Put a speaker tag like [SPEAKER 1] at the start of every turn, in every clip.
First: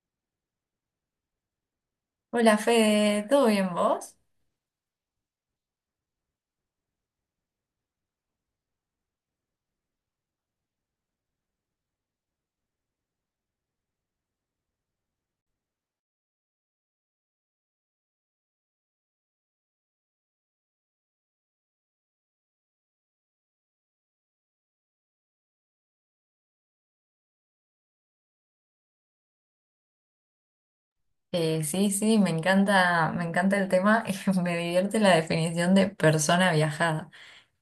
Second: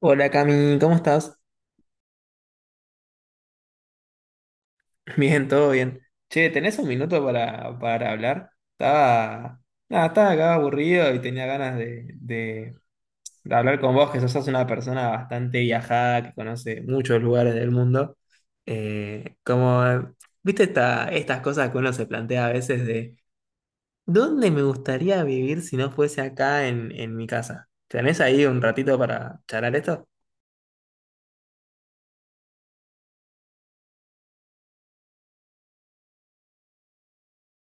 [SPEAKER 1] Hola Cami, ¿cómo estás?
[SPEAKER 2] Hola Fede, ¿todo bien vos?
[SPEAKER 1] Bien, todo bien. Che, ¿tenés un minuto para hablar? Nada, estaba acá aburrido y tenía ganas de hablar con vos, que sos una persona bastante viajada, que conoce muchos lugares del mundo. Como viste estas cosas que uno se plantea a veces de, ¿dónde me gustaría vivir si no fuese acá en mi casa? ¿Tenés ahí un ratito para charlar esto?
[SPEAKER 2] Sí, sí, me encanta el tema, me divierte la definición de persona viajada.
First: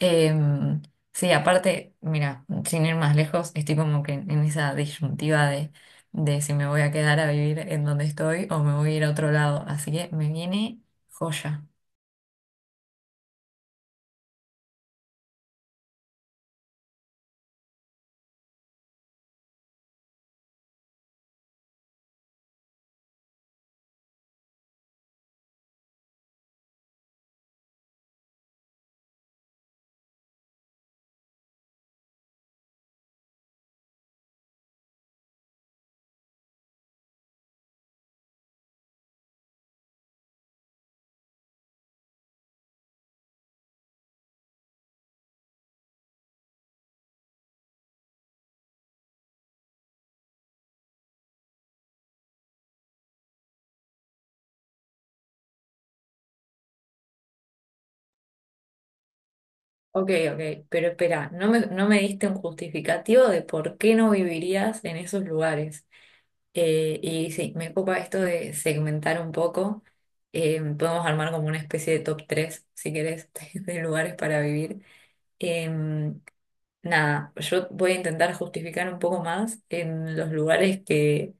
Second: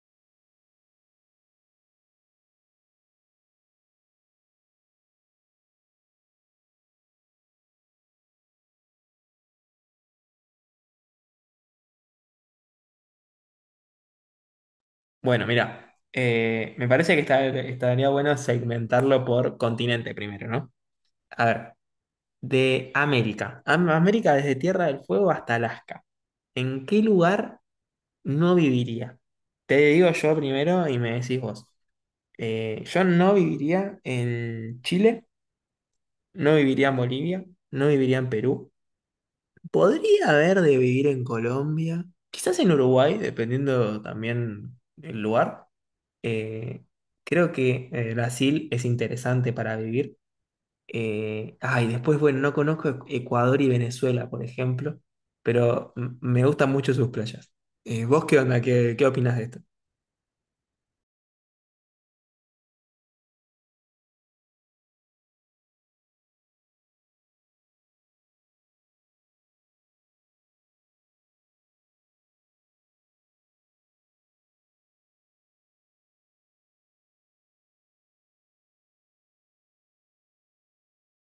[SPEAKER 2] Em, sí, aparte, mira, sin ir más lejos, estoy como que en esa disyuntiva de si me voy a quedar a vivir en donde estoy o me voy a ir a otro lado, así que me viene joya.
[SPEAKER 1] Bueno, mira, me parece que estaría bueno segmentarlo por continente primero, ¿no? A ver, de América. América desde Tierra del Fuego hasta Alaska. ¿En qué lugar no viviría? Te digo yo primero y me decís vos. Yo no viviría en Chile, no viviría en Bolivia, no viviría en Perú. Podría haber de vivir en Colombia, quizás en Uruguay, dependiendo también del lugar. Eh, creo que Brasil es interesante para vivir. Después, bueno, no conozco Ecuador y Venezuela, por ejemplo, pero me gustan mucho sus playas. ¿Vos qué onda? ¿Qué opinas de esto?
[SPEAKER 2] Ok, ok, pero espera, no me diste un justificativo de por qué no vivirías en esos lugares. Y sí, me copa esto de segmentar un poco. Podemos armar como una especie de top 3 si querés, de lugares para vivir. Eh, Nada, yo voy a intentar justificar un poco más en los lugares que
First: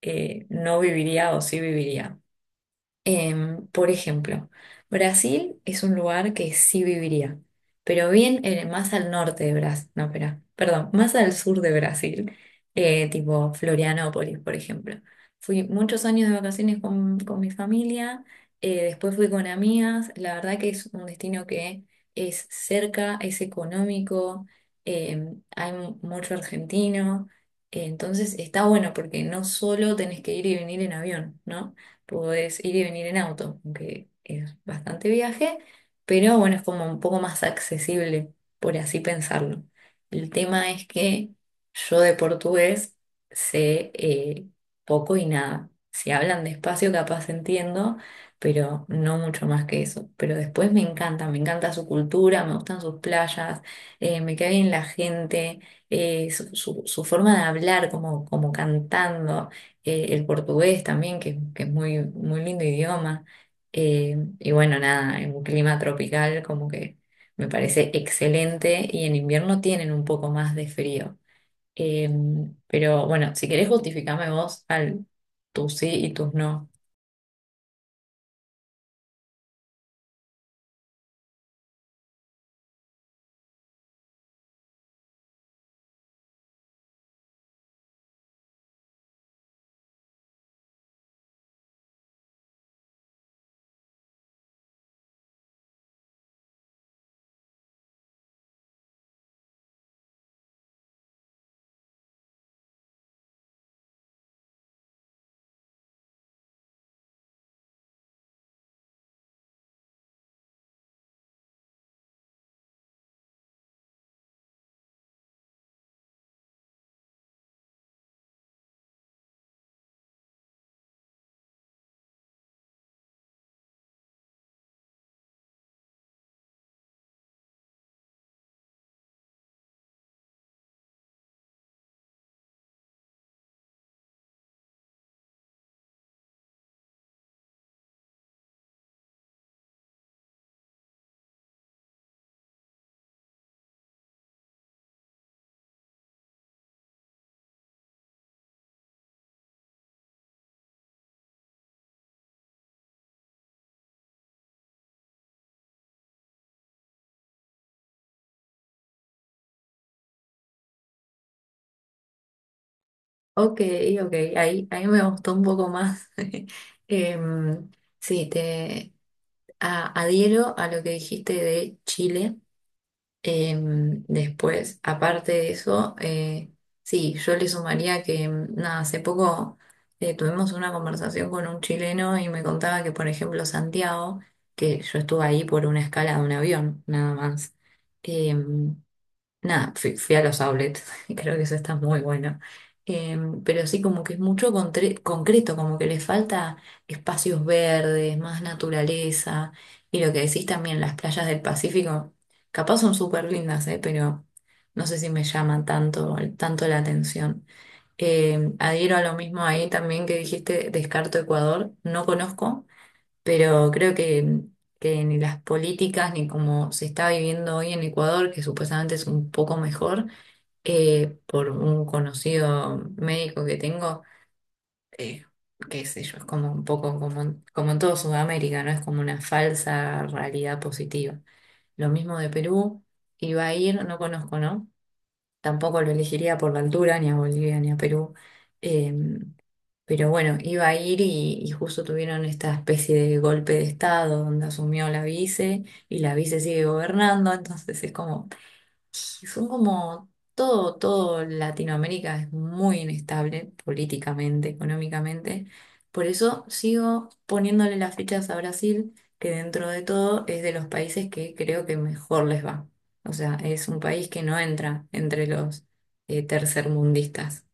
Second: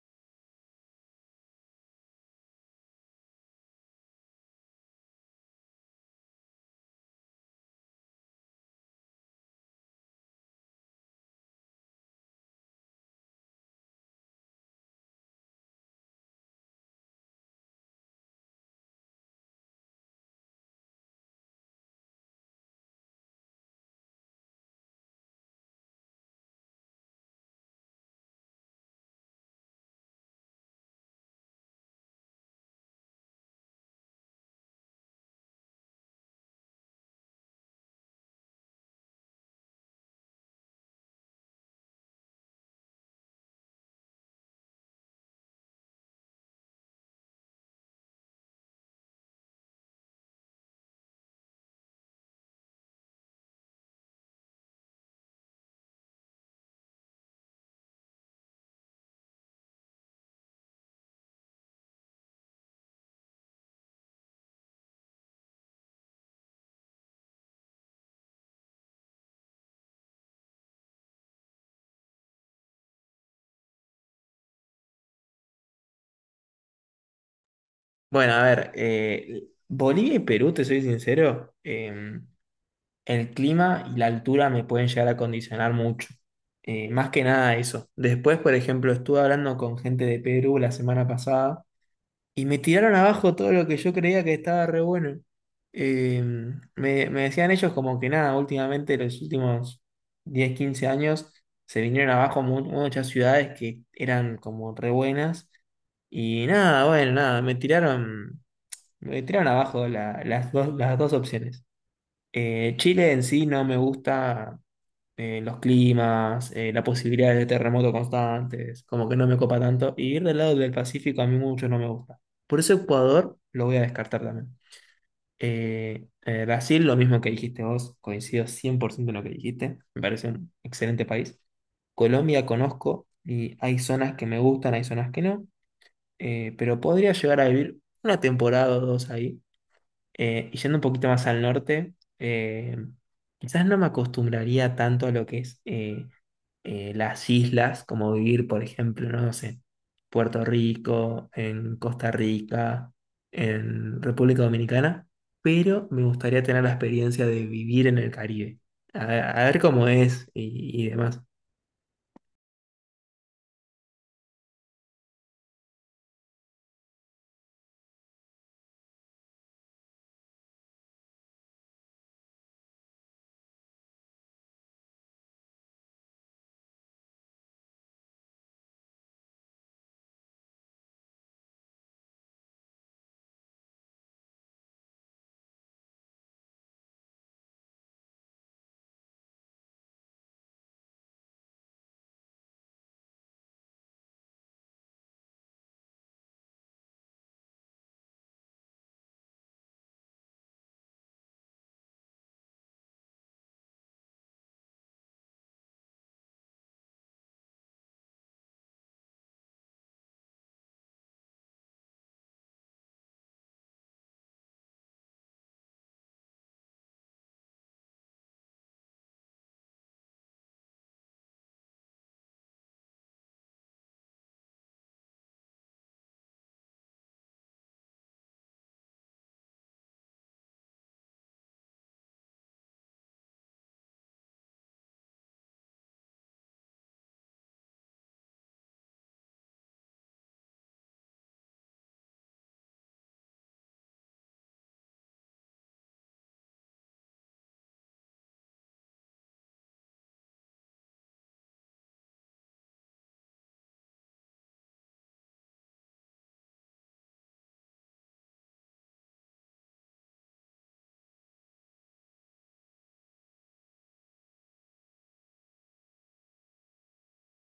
[SPEAKER 2] no viviría o sí viviría. Por ejemplo, Brasil es un lugar que sí viviría, pero más al norte de Brasil, no, espera, perdón, más al sur de Brasil, tipo Florianópolis, por ejemplo. Fui muchos años de vacaciones con mi familia, después fui con amigas, la verdad que es un destino que es cerca, es económico, hay mucho argentino, entonces está bueno porque no solo tenés que ir y venir en avión, ¿no? Podés ir y venir en auto, aunque es bastante viaje, pero bueno, es como un poco más accesible, por así pensarlo. El tema es que yo de portugués sé poco y nada. Si hablan despacio, capaz entiendo, pero no mucho más que eso. Pero después me encanta su cultura, me gustan sus playas, me cae bien la gente, su forma de hablar, como, como cantando el portugués también, que es muy, muy lindo idioma. Y bueno, nada, en un clima tropical como que me parece excelente y en invierno tienen un poco más de frío. Eh, pero bueno, si querés justificame vos al tus sí y tus no.
[SPEAKER 1] Bueno, a ver, Bolivia y Perú, te soy sincero, el clima y la altura me pueden llegar a condicionar mucho. Más que nada eso. Después, por ejemplo, estuve hablando con gente de Perú la semana pasada y me tiraron abajo todo lo que yo creía que estaba re bueno. Eh, me decían ellos como que nada, últimamente los últimos 10, 15 años se vinieron abajo muchas ciudades que eran como re buenas. Y nada, bueno, nada, me tiraron abajo las dos opciones. Chile en sí no me gusta, los climas, la posibilidad de terremotos constantes, como que no me copa tanto. Y ir del lado del Pacífico a mí mucho no me gusta. Por eso Ecuador lo voy a descartar también. Brasil, lo mismo que dijiste vos, coincido 100% en lo que dijiste, me parece un excelente país. Colombia conozco y hay zonas que me gustan, hay zonas que no, pero podría llegar a vivir una temporada o dos ahí, y yendo un poquito más al norte, eh, quizás no me acostumbraría tanto a lo que es, las islas, como vivir, por ejemplo, no, no sé, Puerto Rico, en Costa Rica, en República Dominicana, pero me gustaría tener la experiencia de vivir en el Caribe, a, a ver cómo es, y demás.
[SPEAKER 2] Ok, ok, ahí, ahí me gustó un poco más. Em, sí, te adhiero a lo que dijiste de Chile. Después, aparte de eso, sí, yo le sumaría que, mm, nada, hace poco tuvimos una conversación con un chileno y me contaba que, por ejemplo, Santiago, que yo estuve ahí por una escala de un avión, nada más, em, nada, fui, fui a los outlets y creo que eso está muy bueno. Pero sí, como que es mucho concreto, como que le falta espacios verdes, más naturaleza. Y lo que decís también, las playas del Pacífico, capaz son súper lindas, pero no sé si me llaman tanto, tanto la atención. Adhiero a lo mismo ahí también que dijiste, descarto Ecuador, no conozco pero creo que ni las políticas ni como se está viviendo hoy en Ecuador, que supuestamente es un poco mejor, por un conocido médico que tengo, eh, qué sé yo, es como un poco como, como en todo Sudamérica, ¿no? Es como una falsa realidad positiva. Lo mismo de Perú, iba a ir, no conozco, ¿no? Tampoco lo elegiría por la altura, ni a Bolivia, ni a Perú. eh, pero bueno, iba a ir y justo tuvieron esta especie de golpe de estado donde asumió la vice y la vice sigue gobernando, entonces es como, son como todo, todo Latinoamérica es muy inestable políticamente, económicamente. Por eso sigo poniéndole las fichas a Brasil, que dentro de todo es de los países que creo que mejor les va. O sea, es un país que no entra entre los tercermundistas.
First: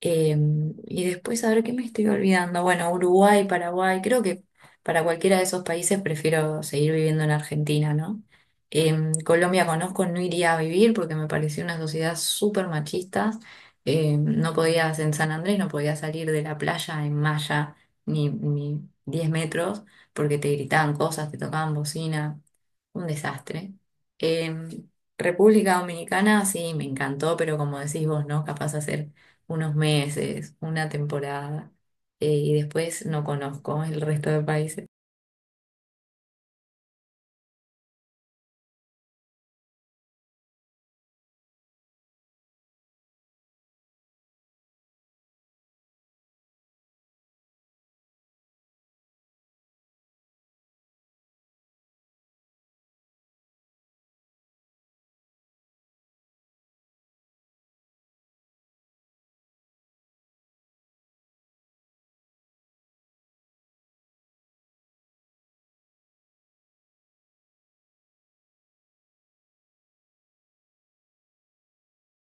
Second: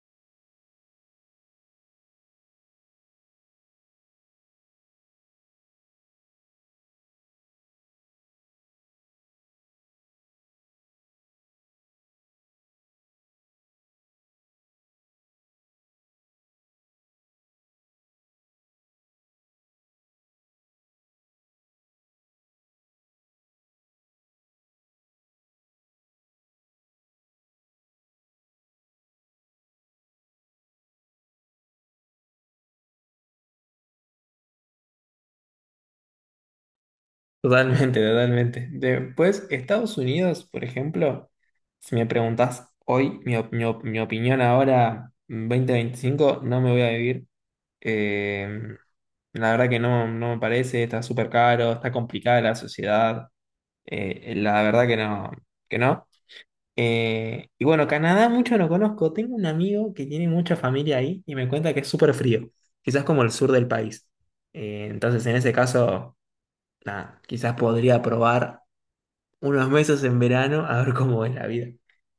[SPEAKER 2] Y después, a ver qué me estoy olvidando. Bueno, Uruguay, Paraguay, creo que para cualquiera de esos países prefiero seguir viviendo en Argentina, ¿no? Colombia conozco, no iría a vivir porque me pareció una sociedad súper machista. No podías en San Andrés, no podías salir de la playa en malla ni 10 metros porque te gritaban cosas, te tocaban bocina. Un desastre. Em, República Dominicana, sí, me encantó, pero como decís vos, ¿no? Capaz de hacer unos meses, una temporada, y después no conozco el resto de países.
[SPEAKER 1] Totalmente, totalmente. Después, Estados Unidos, por ejemplo, si me preguntás hoy mi opinión ahora, 2025 no me voy a vivir. Eh, la verdad que no, no me parece, está súper caro, está complicada la sociedad. La verdad que no, que no. Y bueno, Canadá mucho no conozco. Tengo un amigo que tiene mucha familia ahí y me cuenta que es súper frío, quizás como el sur del país. Entonces, en ese caso, nada, quizás podría probar unos meses en verano a ver cómo es la vida.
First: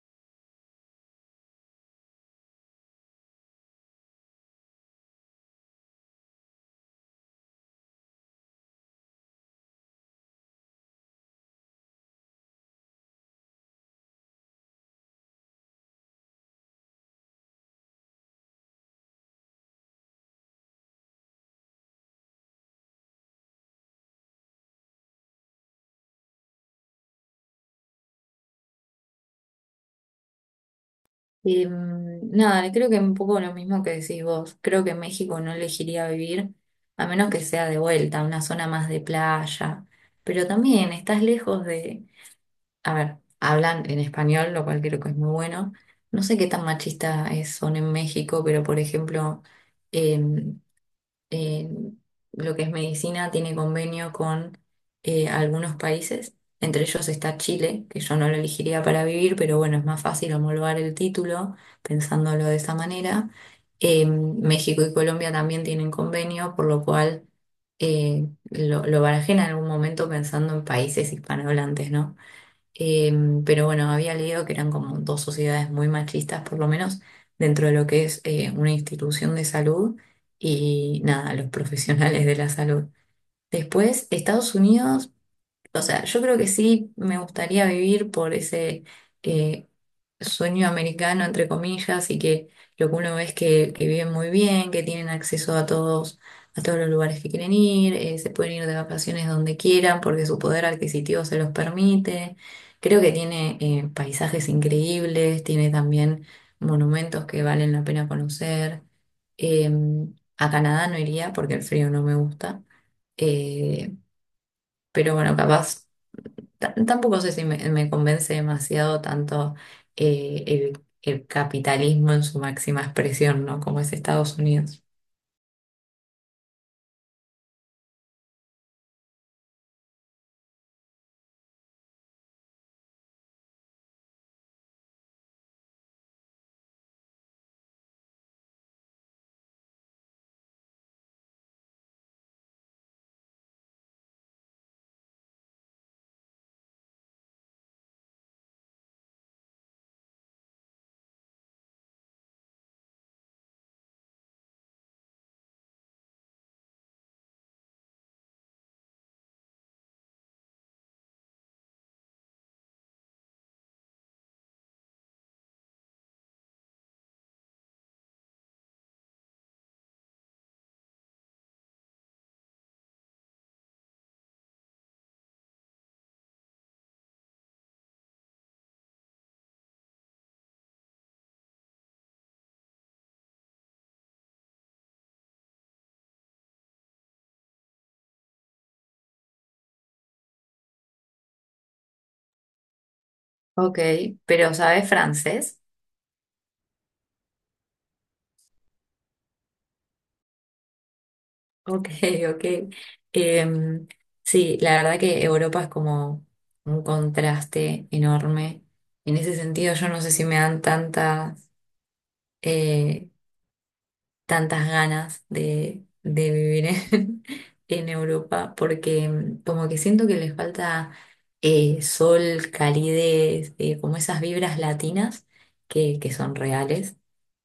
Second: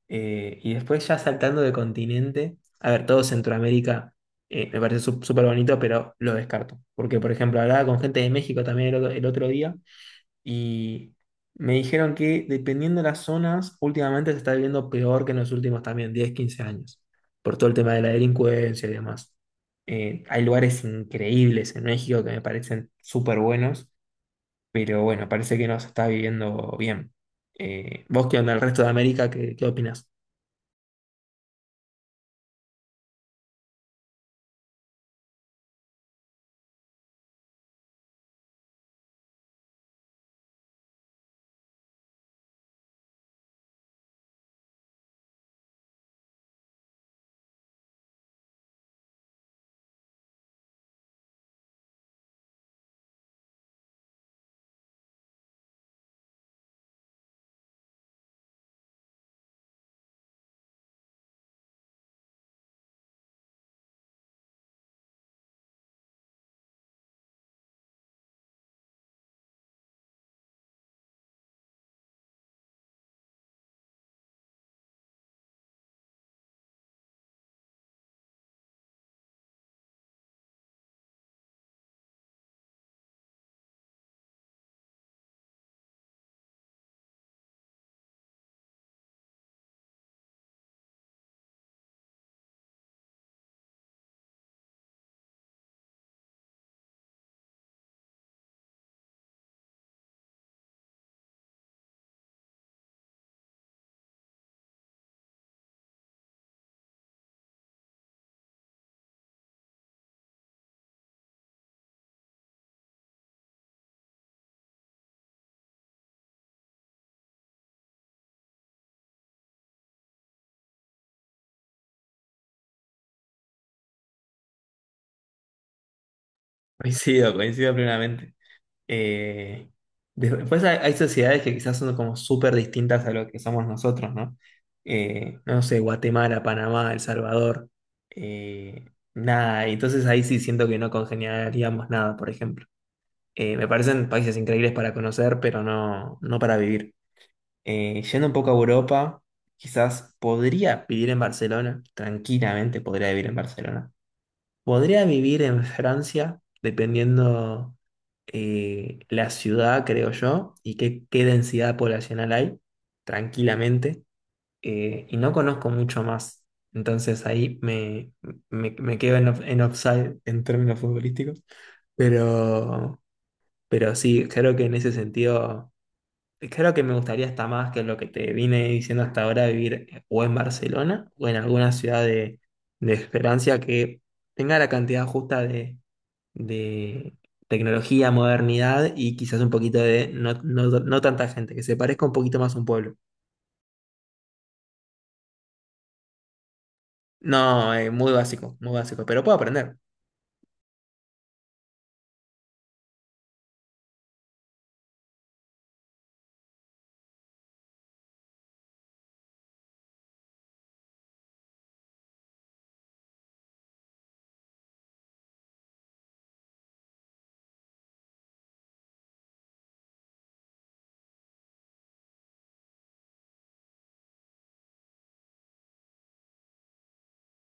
[SPEAKER 1] Y después ya saltando de continente, a ver, todo Centroamérica, me parece súper bonito, pero lo descarto. Porque, por ejemplo, hablaba con gente de México también el otro día y me dijeron que dependiendo de las zonas, últimamente se está viviendo peor que en los últimos también 10 15 años, por todo el tema de la delincuencia y demás. Hay lugares increíbles en México que me parecen súper buenos, pero bueno, parece que nos está viviendo bien. ¿Vos qué onda el resto de América? ¿Qué opinás?
[SPEAKER 2] Nada, creo que un poco lo mismo que decís vos, creo que en México no elegiría vivir, a menos que sea de vuelta, una zona más de playa, pero también estás lejos de, a ver, hablan en español, lo cual creo que es muy bueno. No sé qué tan machista es, son en México, pero por ejemplo, eh, eh, lo que es medicina tiene convenio con algunos países, entre ellos está Chile, que yo no lo elegiría para vivir, pero bueno, es más fácil homologar el título pensándolo de esa manera. México y Colombia también tienen convenio, por lo cual lo barajé en algún momento pensando en países hispanohablantes, ¿no? Pero bueno, había leído que eran como dos sociedades muy machistas, por lo menos dentro de lo que es una institución de salud y nada, los profesionales de la salud. Después, Estados Unidos. O sea, yo creo que sí me gustaría vivir por ese eh, sueño americano, entre comillas, y que lo que uno ve es que viven muy bien, que tienen acceso a todos los lugares que quieren ir, se pueden ir de vacaciones donde quieran porque su poder adquisitivo se los permite. Creo que tiene paisajes increíbles, tiene también monumentos que valen la pena conocer. A Canadá no iría porque el frío no me gusta. Eh, pero bueno, capaz. Tampoco sé si me convence demasiado tanto el capitalismo en su máxima expresión, ¿no? Como es Estados Unidos.
[SPEAKER 1] Coincido, coincido plenamente. Eh, después hay sociedades que quizás son como súper distintas a lo que somos nosotros, ¿no? No sé, Guatemala, Panamá, El Salvador, eh, nada, y entonces ahí sí siento que no congeniaríamos nada, por ejemplo. Me parecen países increíbles para conocer, pero no, no para vivir. Yendo un poco a Europa, quizás podría vivir en Barcelona, tranquilamente podría vivir en Barcelona. Podría vivir en Francia, dependiendo, la ciudad, creo yo, y qué densidad poblacional hay, tranquilamente. Y no conozco mucho más, entonces ahí me quedo en offside en términos futbolísticos. Pero, pero sí, creo que en ese sentido. Creo que me gustaría hasta más que lo que te vine diciendo hasta ahora, vivir, o en Barcelona o en alguna ciudad de Francia que tenga la cantidad justa de tecnología, modernidad y quizás un poquito de no, no, no tanta gente, que se parezca un poquito más a un pueblo.
[SPEAKER 2] Ok, pero ¿sabes francés?
[SPEAKER 1] No, muy básico, pero puedo aprender.
[SPEAKER 2] Ok, ok. Em, sí, la verdad que Europa es como un contraste enorme. En ese sentido, yo no sé si me dan tantas eh, tantas ganas de vivir en, en Europa, porque mm, como que siento que les falta sol, calidez, como esas vibras latinas que son reales,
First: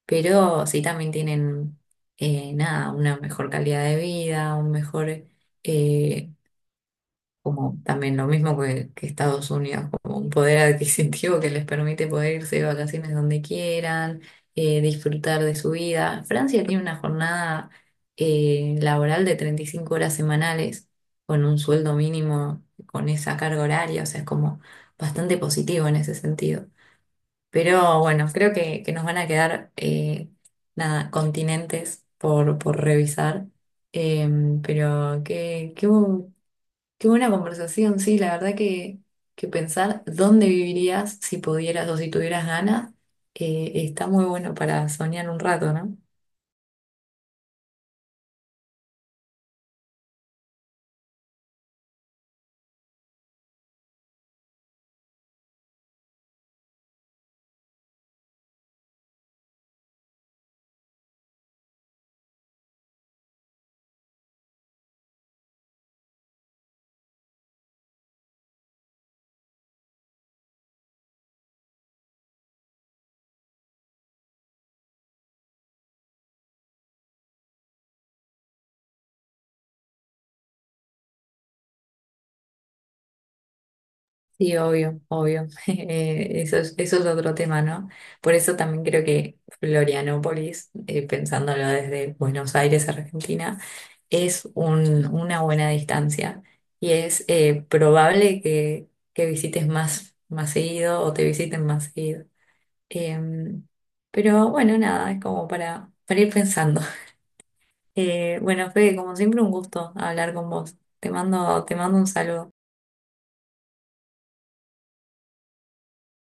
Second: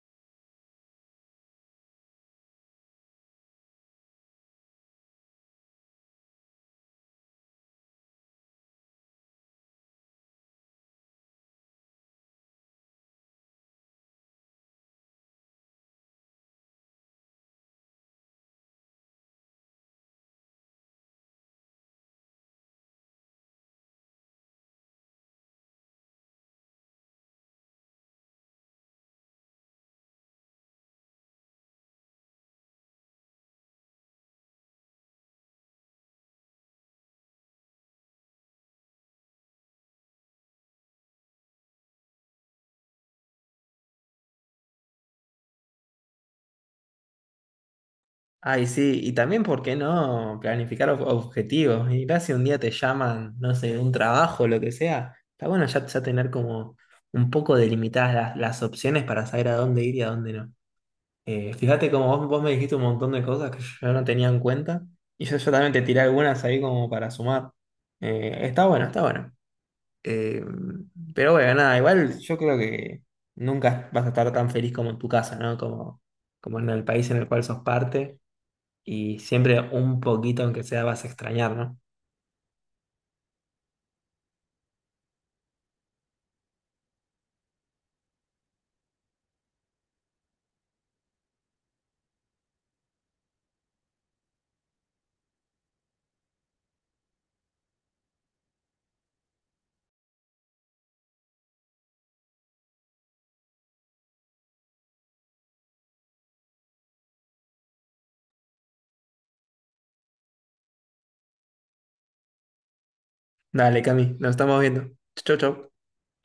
[SPEAKER 2] pero sí también tienen, nada, una mejor calidad de vida, un mejor... eh, como también lo mismo que Estados Unidos, como un poder adquisitivo que les permite poder irse de vacaciones donde quieran, disfrutar de su vida. Francia tiene una jornada laboral de 35 horas semanales con un sueldo mínimo con esa carga horaria, o sea, es como bastante positivo en ese sentido. Pero bueno, creo que nos van a quedar nada, continentes por revisar. Em, pero qué, qué, Qué buena conversación, sí, la verdad que pensar dónde vivirías si pudieras o si tuvieras ganas, está muy bueno para soñar un rato, ¿no?
[SPEAKER 1] Ay, sí, y también, ¿por qué no planificar objetivos? Y mirá si un día te llaman, no sé, de un trabajo, lo que sea. Está bueno ya, ya tener como un poco delimitadas las opciones para saber a dónde ir y a dónde no. Fíjate como vos me dijiste un montón de cosas que yo no tenía en cuenta, y yo también te tiré algunas ahí como para sumar. Está bueno, está bueno. Eh, pero bueno, nada, igual yo creo que nunca vas a estar tan feliz como en tu casa, ¿no? Como en el país en el cual sos parte y siempre un poquito, aunque sea, vas a extrañar, ¿no?
[SPEAKER 2] Sí, obvio, obvio. Eso es, eso es otro tema, ¿no? Por eso también creo que Florianópolis, pensándolo desde Buenos Aires, Argentina, es una buena distancia y es probable que visites más, más seguido o te visiten más seguido. Em, pero bueno, nada, es como para ir pensando. Bueno, Fede, como siempre, un gusto hablar con vos. Te mando un saludo.
[SPEAKER 1] Dale, Cami, nos estamos viendo. Chau, chau.